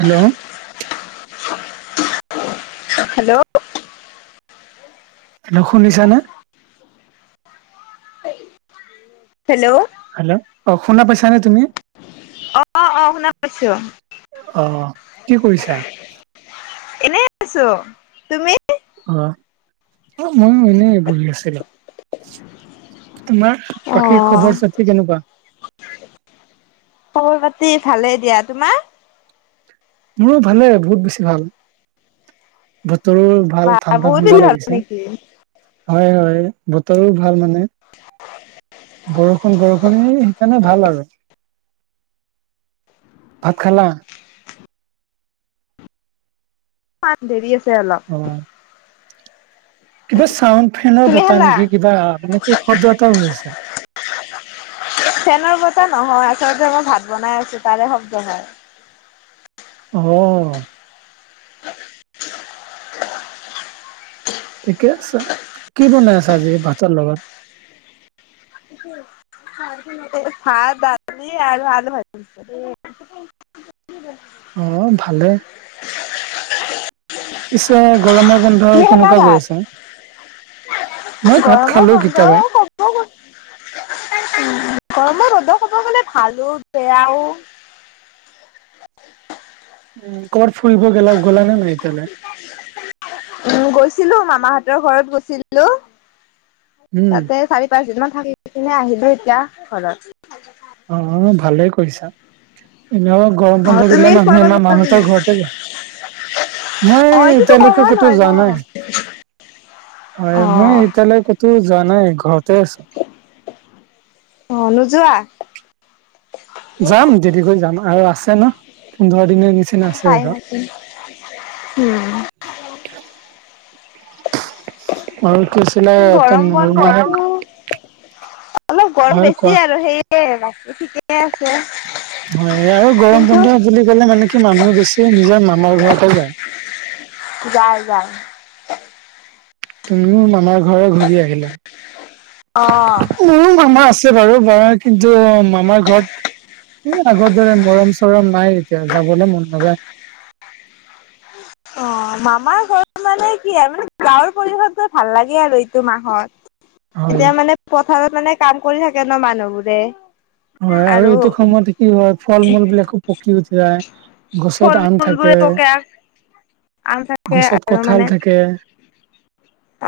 Hello! [inaudible] Hello! Hello! শুনিছা নে? Hello! Hello! অঁ শুনা পাইছা নে তুমি? অঁ-অঁ! শুনা পাইছোঁ। অ! কি কৰিছা? এনেই আছোঁ। তুমি? অঁ! অঁ মইয়ো এনেই বহি আছিলোঁ তোমাৰ। বাকী খবৰ অঁ-অঁ! চতি কেনেকুৱা? খবৰ পাতি ভালেই দিয়া। তোমাৰ? মোৰো ভালেই বহুত বেছি ভাল। বতৰো ভখল বা বহুত ঠাণ্ডা-ঠাণ্ডা দেৰি হ'ল লাগিছে। নেকি হয়-হয় বতৰো ভাল মানে। বৰষুণ-বৰষুণ এই এই কাৰণে ভাল আৰু। ভাত খালা? দেৰি আছে অ অলপ কিবা চাউণ্ড ফেনৰ তুমি বতটা খালা নেকি কিবা মানে কি শব্দ এটাও হৈ আছে ফেনৰ বত নহয় আচলতে মই ভাত বনাই আছো তাল শব্দ হয় অ [unintelligible] ঠিকে আছে কি বনাই আছা আজি ভাতৰ লগত [unintelligible] ভাত দালি আৰু আলু ভাজি ভাত অ ভালে [unintelligible] পিছে গৰমৰ বন্ধ তুমি খালা কেনেকুৱা গৈ ভাত আছে মই ভাত খালো কিতাবাই উ গৰমৰ ৰদক ক'ব গলে ভালো বেয়াও উ কৰ বাত ফুৰিব গেলা গ'লা নে নাই এতিয়াল উ গৈছিলো মামাহতৰ ঘৰত গৈছিলো উম তাতে চাৰি পাঁচদিনমান থাকি কিনে আহিলো এতিয়া ঘৰত অ ভালে কৰিছা এনে গৰম অ' বন্ধ তুমি দিলে মানুহে কৰবাত মামাসতৰ ঘৰতে যায় মই অ' এইটোতো এতিয়ালৈকে কমন ক'তো হয় ন। যোৱা নাই হয় মই অ' এতিয়ালৈ ক'তো যোৱা নাই ঘৰতে আছো অ নোযোৱা যাম দেৰিকৈ যাম আৰু আছে ন পোন্ধৰ দিনৰ নিচিনা আছে টাইম আৰু আছিল। উম, [unintelligible] আৰু কি আছিলে এইটো গৰম বন্ধতো অলপ গৰম কোৱা বেছি আৰু সেয়ে বাকী ঠিকেই আছে হয় আৰু গৰম কিন্তু বন্ধ বুলি ক'লে মানে কি মানুহে বেছি নিজৰ মামাৰ ঘৰতে যায় যায় যায় তুমিও মামাৰ ঘৰ ঘূৰি আহিলা অ' মোৰো মামা আছে বাৰু কিন্তু মামাৰ ঘৰত এ আগৰ দৰে মৰম চৰম নাই এতিয়া যাবলে মন নাযায় অ মামাৰ ঘ মানে কি হয় মানে গাঁৱৰ পৰিষদটো ভাল লাগে আৰু এইটো মাহত হয় এতিয়া মানে পথাৰত মানে কাম কৰি থাকে ন মানুহবোৰে হয় আৰু এইটো সময়তে কি হয় ফল মূল বিলাকো পকি উঠি যায় গছত ফল আম মূল থাকে বোৰে পকে আম থাকে গছত আৰু কঁঠাল মানে থাকে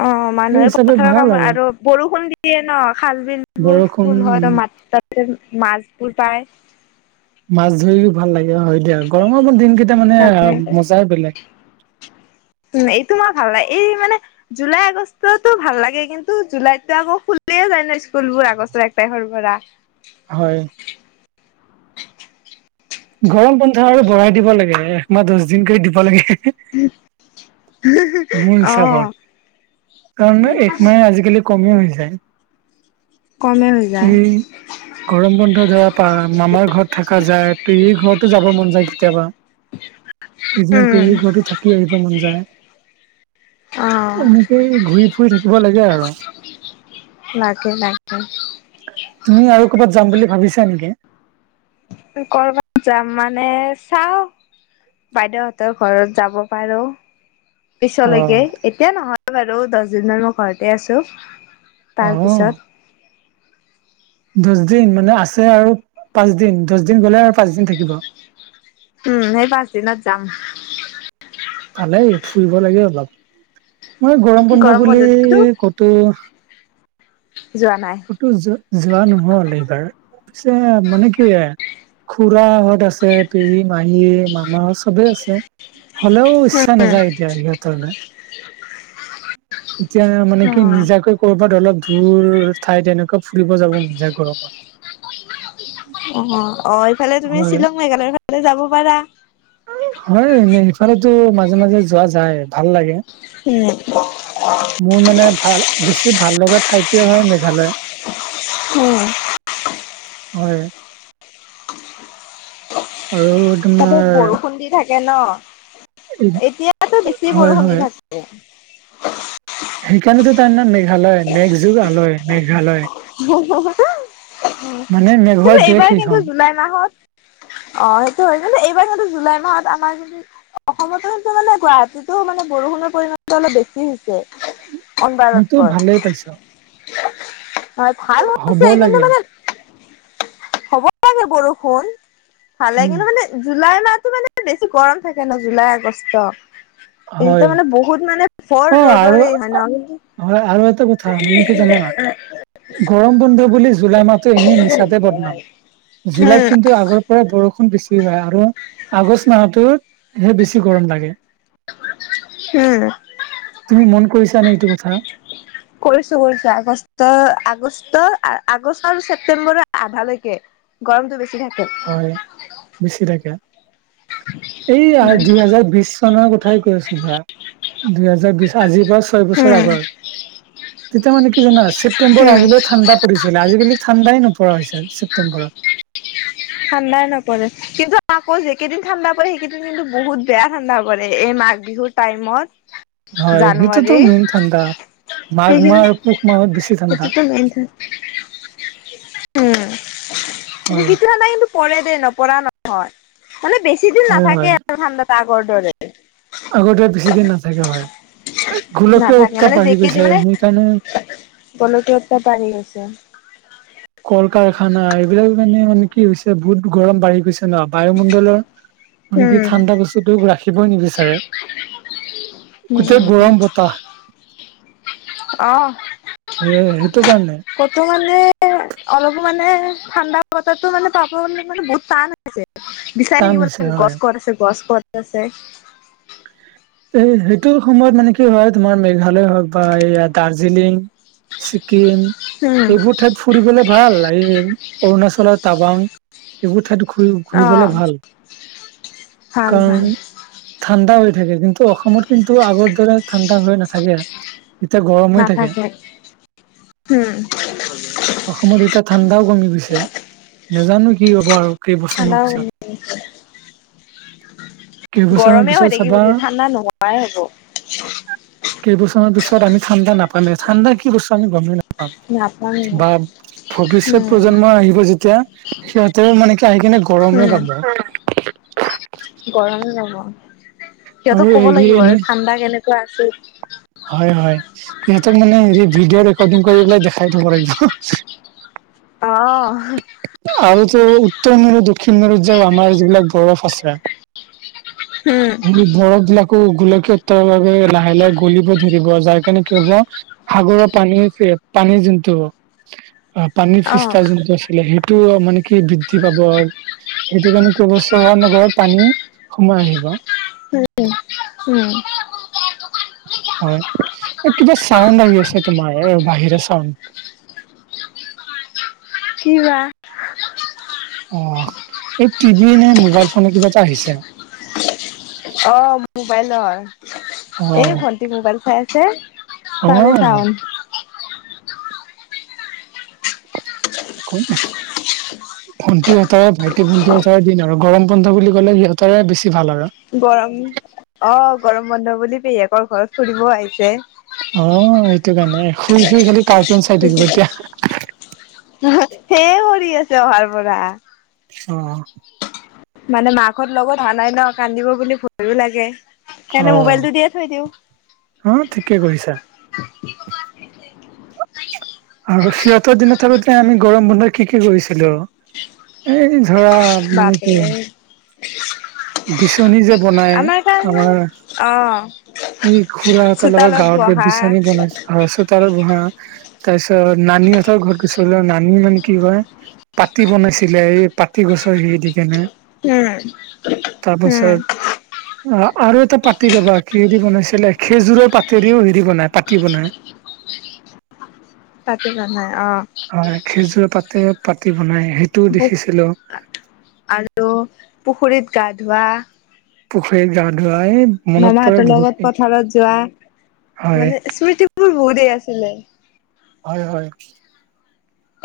অ সেই মানুহে হিচাপে পথাৰৰ ভাল কামত আৰু বৰষুণ দিয়ে ন খাল বিল বোৰ বৰষুণ ফুল হয় উম মাছবোৰ পায় মাছ ধৰিও ভাল লাগে হয় দিয়া গৰমৰ দিনকেইটা মানে অ মজাই বেলেগ এইটো মই ভাল নাই এই মানে জুলাই আগষ্টতো ভাল লাগে কিন্তু জুলাইতো আকৌ খুলিয়েই যায় ন স্কুলবোৰ আগষ্টৰ এক তাৰিখৰ পৰা হয় গৰম বন্ধ আৰু বঢ়াই দিব লাগে একমাহ দহ দিন কৰি দিব লাগে মোৰ অ হিচাপত কাৰণ এক মাহে আজিকালি কমেই হৈ যায় কমে হৈ যায় ওম গৰম বন্ধ ধৰা পা মামাৰ ঘৰত থকা যায় পেহী ঘৰতো যাব মন যায় কেতিয়াবা কেইদিমান উম পেহী ঘৰতো থাকি আহিব মন যায়। অ এনেকেই ঘূৰি ফুৰি থাকিব লাগে আৰু লাগে লাগে। তুমি আৰু কৰ'বাত যাম বুলি ভাবিছা নেকি। কৰবাত যাম মানে চাওঁ, বাইদেউ হঁতৰ ঘৰত যাব পাৰোঁ অ', পিছলৈকে। এতিয়া নহয় বাৰু দহদিনমান মই ঘৰতে আছোঁ অ', তাৰপিছত। দহ দিন মানে আছে আৰু পাঁচ দিন দহ দিন গলে আৰু পাঁচ দিন থাকিব। উম সেই পাঁচ দিনত যাম। ভালেই ফুৰিব লাগে অলপ মই গৰম বন্ধ বুলি কতো, যোৱা নাই। যো যোৱা নহল এইবাৰ পিছে মানে কি। খুৰা সত আছে পেহী মাহী মামাহঁত চবেই আছে। হলেও ইচ্ছা নাযায় এতিয়া সিহঁতৰ। এতিয়া মানে কি অ', নিজাকৈ কৰবাত অলপ দূৰ ঠাইত তেনেকুৱা কৈ ফুৰিব যাব মন যায় গৰমত, অ অ এইফালে তুমি হয় শ্বিলং মেঘালয়ৰ ফালে যাব পাৰা। হয় এনেই সেইফালেতো মাজে মাজে যোৱা যায় ভাল লাগে। উম মোৰ মানে ভাল বেছি ভাল লগা ঠাই টোৱে হয় মেঘালয়। উম, হয়। আৰু তাতে তোমাৰ বৰষুণ দি থাকে ন এতিয়াতো বেছি হয় বৰষুণ দি হয় থাকে। সেইকাৰণেতো তাৰ নাম মেঘালয় মেঘ যুগ আলয় মেঘালয়। কিন্তু মানে মেঘৰ দেশ এইবাৰ সেইখন কিন্তু জুলাই মাহত, অ সেইটো হয় এইবাৰ কিন্তু জুলাই মাহত আমাৰ যদি, অসমতো সেইটো মানে গুৱাহাটীতো মানে বৰষুণৰ পৰিমণটো অলপ বেছি হৈছে। মইতো অনবাৰতকৈ ভালেই পাইছো। হয় ভাল হ'ব হৈছে এইকানে লাগে মানে, হ'ব লাগে বৰষুণ ভালে উম। কিন্তু মানে। জুলাই মাহটো মানে বেছি গৰম থাকে মানে জুলাই, আগষ্ট, এই কেইটা হয় মানে বহুত মানে। ভৰ অ আৰু ৰদৰে হয় ন, হয় আৰু এটা কথা মানে কি জানা গৰম বন্ধু বুলি জুলাই মাহটো এনেই মিছাতে বদনাম জুলাইত কিন্তু আগৰ, বৰষুণ বেছি হয় আৰু আগষ্ট মাহত হে বেছি গৰম লাগে। হম, তুমি মন কৰিছা নে এইটো কথা। কৰিছো কৰিছো আগষ্ট আগষ্ট আগষ্ট আৰু ছেপ্তেম্বৰ আধালৈকে। গৰমতটো বেছি থাকে। হয় বেছি থাকে এই উম দুই হেজাৰ বিশ। কথাই কৈ আছো ধৰা দুহেজাৰ বিশ আজিৰ পৰা ছয় বছৰ উম আগৰ। তেতিয়া মানে কি জানা ছেপ্তেম্বৰ উম আহিলেও ঠাণ্ডা পৰিছিল আজিকালি ঠাণ্ডাই নপৰা হৈ হৈছে ছেপ্তেম্বৰত। ঠাণ্ডাই নপৰে কিন্তু আকৌ যি কেইদিন ঠাণ্ডা পৰে সেইকেইদিন কিন্তু বহুত বেয়া ঠাণ্ডা পৰে এই মাঘ বিহুত। টাইমত। হয় সেইটোতো জানুৱাৰী মেইন ঠাণ্ডা মাঘ মাহ আৰু পুহ মাহত বেছি ঠাণ্ডা [unintelligible] উম হয় কিন্তু [unintelligible] নাই কিন্তু পৰে দেই নপৰা নহয় মানে বেছ বেছিদিন হয় হয় নাথাকে আৰু ঠাণ্ডাত আগৰ দৰে আগতে বেছিদিন নাথাকে হয় গোলকীয় নাথাকে উত্তাপ মানে বাঢ়ি যিকেইদিন গৈছে মানে সেইকাৰণে গোলকীয় উত্তাপ বাঢ়ি গৈছে কল কাৰখানা এইবিলাক মানে মানে কি হৈছে বহুত গৰম বাঢ়ি গৈছে ন বায়ুমণ্ডলৰ মানে কি উম। ঠাণ্ডা বস্তুটো ৰাখিবই নিবিচাৰে গোটেই গৰম বতাহ অ সেয়াই সেইটো কান কতো মানে অলপো মানে ঠাণ্ডা বতাতো মানে তাপ মানে বহুত টান হৈছে বিচাৰ টান থাকিব হৈছে লাগে হয় গছ ক'ত আছে গছ ক'ত আছে এই সেইটো সময়ত মানে কি হয় তোমাৰ মেঘালয় হওক বা এইয়া দাৰ্জিলিং ছিকিম উম এইবোৰ ঠাইত ফুৰিবলে ভাল এই অৰুণাচলৰ টাবাং এইবোৰ ঠাইত ঘূৰি ঘূৰিবলে অ'। ভাল ভাল ভাল কাৰণ ঠাণ্ডা হৈ থাকে কিন্তু অসমত কিন্তু আগৰ দৰে ঠাণ্ডা হৈ নাথাকে এতিয়া গৰম হৈ থাকে নাথাকে উম অসমত এতিয়া ঠাণ্ডাও কমি গৈছে নাজানো কি হ'ব আৰু কেইবছৰমান ঠাণ্ডাও পিছত কমি গৈছে কেইবছৰমান গৰমে হৈ পিছত চাবা থাকি [unintelligible] ঠাণ্ডা নোহোৱাই হ'ব কেইবছৰ মানৰ পিছত আমি ঠাণ্ডা নাপামে ঠাণ্ডা কি বস্তু আমি গমেই না নাপামে ভৱিষ্যত প্ৰজন্ম আহিব যেতিয়া সিহঁতেৰ মানে কি আহি কিনে গৰমে উম। পাব গৰম পাব আৰু সিহঁতক কব এই লাগিব এনে আৰু ঠাণ্ডা কেনেকুৱা আছিল হয় হয় সিহঁতক মানে হেৰি ভিডিঅ' ৰেকৰ্ডিং কৰি পেলাই দেখাই থব লাগিব অ আৰু তো উত্তৰ মেৰু দক্ষিণ মেৰুত যে আমাৰ যিবিলাক বৰফ আছে হোম মোৰ বৰফ বিলাকো গোলকীয়ত উত্তাপৰ বাবে লাহে লাহে গলিব ধৰিব যাৰ কাৰণে কি হ'ব সাগৰৰ পানী যে পানীৰ যোনটো অ পানীৰ অ', ফিষ্টা যোনটো আছিলে সেইটো মানে কি বৃদ্ধি পাব সেইটো কাৰণে কি হ'ব চহৰ নগৰত পানী সোমাই আহিব উম হয় কিবা চাউণ্ড আহি আছে তোমাৰ এ বাহিৰে চাউণ্ড কিবা অ এই টিভি নে মোবাইল ফোনৰ কিবা এটা আহিছে অ', মোবাইলৰ অ এই ভণ্টি মোবাইল চাই আছে অ তাৰে চাওঁন একো নাই ভণ্টিহঁতৰ ভাইটি ভণ্টি হঁতৰ দিন আৰু গৰম বন্ধ বুলি কলে সিহঁতৰে বেছি ভাল আৰু গৰম অ গৰম বন্ধ বুলি পেহীয়েকৰ ঘৰত ফুৰিব আহিছে অ সেইটো কাৰণে শুই শুই খালি কাৰ সেইয়ে কৰি আছে অহাৰ পৰা অ, মানে মাকহত লগত অহা নাই ন কান্দিব বুলি ভয়ো লাগে সেইকাৰণে মোবাইলটো দিয়ে থৈ দিওঁ। অ ঠিকে কৰিছা। আৰু সিহঁতৰ দিনাতে আৰু আমি গৰম বন্ধত কি কি কৰিছিলো? এই ধৰা মানে কি [unintelligible] বাপৰে বিচনী যে বনাই আমাৰ কাৰণে অ আমাৰ- এই খুড়া হতৰ লগত চোতালত গাঁৱত গৈ বহা বিচানী বনাইছোঁ আৰু চোতালত বহা- তাৰপিছত নানি হতৰ ঘৰত গৈছিলোঁ, নানী মানে কি কয়- পাতি বনাইছিলে এই পাতি গছৰ সেই দি কেনে। উমঁ। তাৰপাছত- অ' আৰু এটা পাতি ৰবা কিহেৰে দি বনাইছিলে খেজুৰৰ পাতেৰেও হেৰি বনাই পাতি বনাই। পাতি বনাই অঁ'। হয়, খেজুৰৰ পাতে পাতি বনাই সেইটোও পু দেখিছিলোঁ। আৰু পুখুৰীত গা ধোৱা। পুখুৰীত গা ধুৱা এই- মনত পৰে মামাহঁতৰ লগত বহুতেই পথাৰত যোৱা হয় মানে স্মৃতিবোৰ বহুতেই আছিলে। হয় হয়।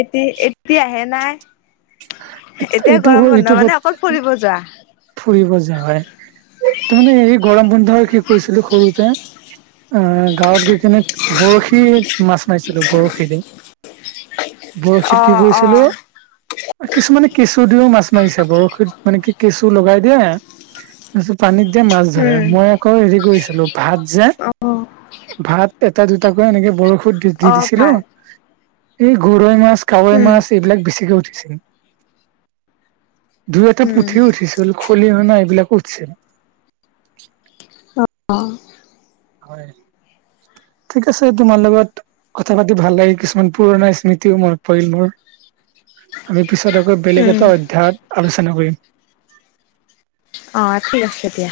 এট এতিয়াহে নাই। এতিয়া এইটো গৰম এইটো বন্ধ বহুত মানে অকল ফৰিব যোৱা। ফুৰিব যোৱা হয়। তুমি বন্ধৰ কি কৰিছিলোঁ সৰুতে। অঁ' গাঁৱত গৈ কিনে বৰশী মাছ মাৰিছিলো বৰশীৰে। অ বৰশীত কি অ কৰিছিলো- কিছুমানে কেঁচু দিওঁ মাছ মাৰিছে বৰশীত মানে কি কেঁচু লগাই দিয়ে- তাৰপিছত পানীত দিয়ে মাছ ধৰে। উম মই- আকৌ হেৰি কৰিছিলোঁ ভাত যে অ ভাত এটা দুটাকৈ এনেকে বৰ শীত দি অ দিছিলোঁ ভাল এই গৰৈ মাছ, কাৱৈ উম মাছ এইবিলাক বেছিকে উঠিছিল। দুই এটা উম পুঠিও উঠিছিল, খলি হনা এইবিলাকো উঠিছিল। অঁ'। হয়। ঠিক আছে, তোমাৰ লগত কথা পাতি ভাল লাগিল কিছুমান পুৰণা স্মৃতিও মনত পৰিল মোৰ। আমি পিছত আকৌ বেলেগ উম এটা অধ্যয়নত আলোচনা কৰিম। অঁ' ঠিক আছে দিয়া।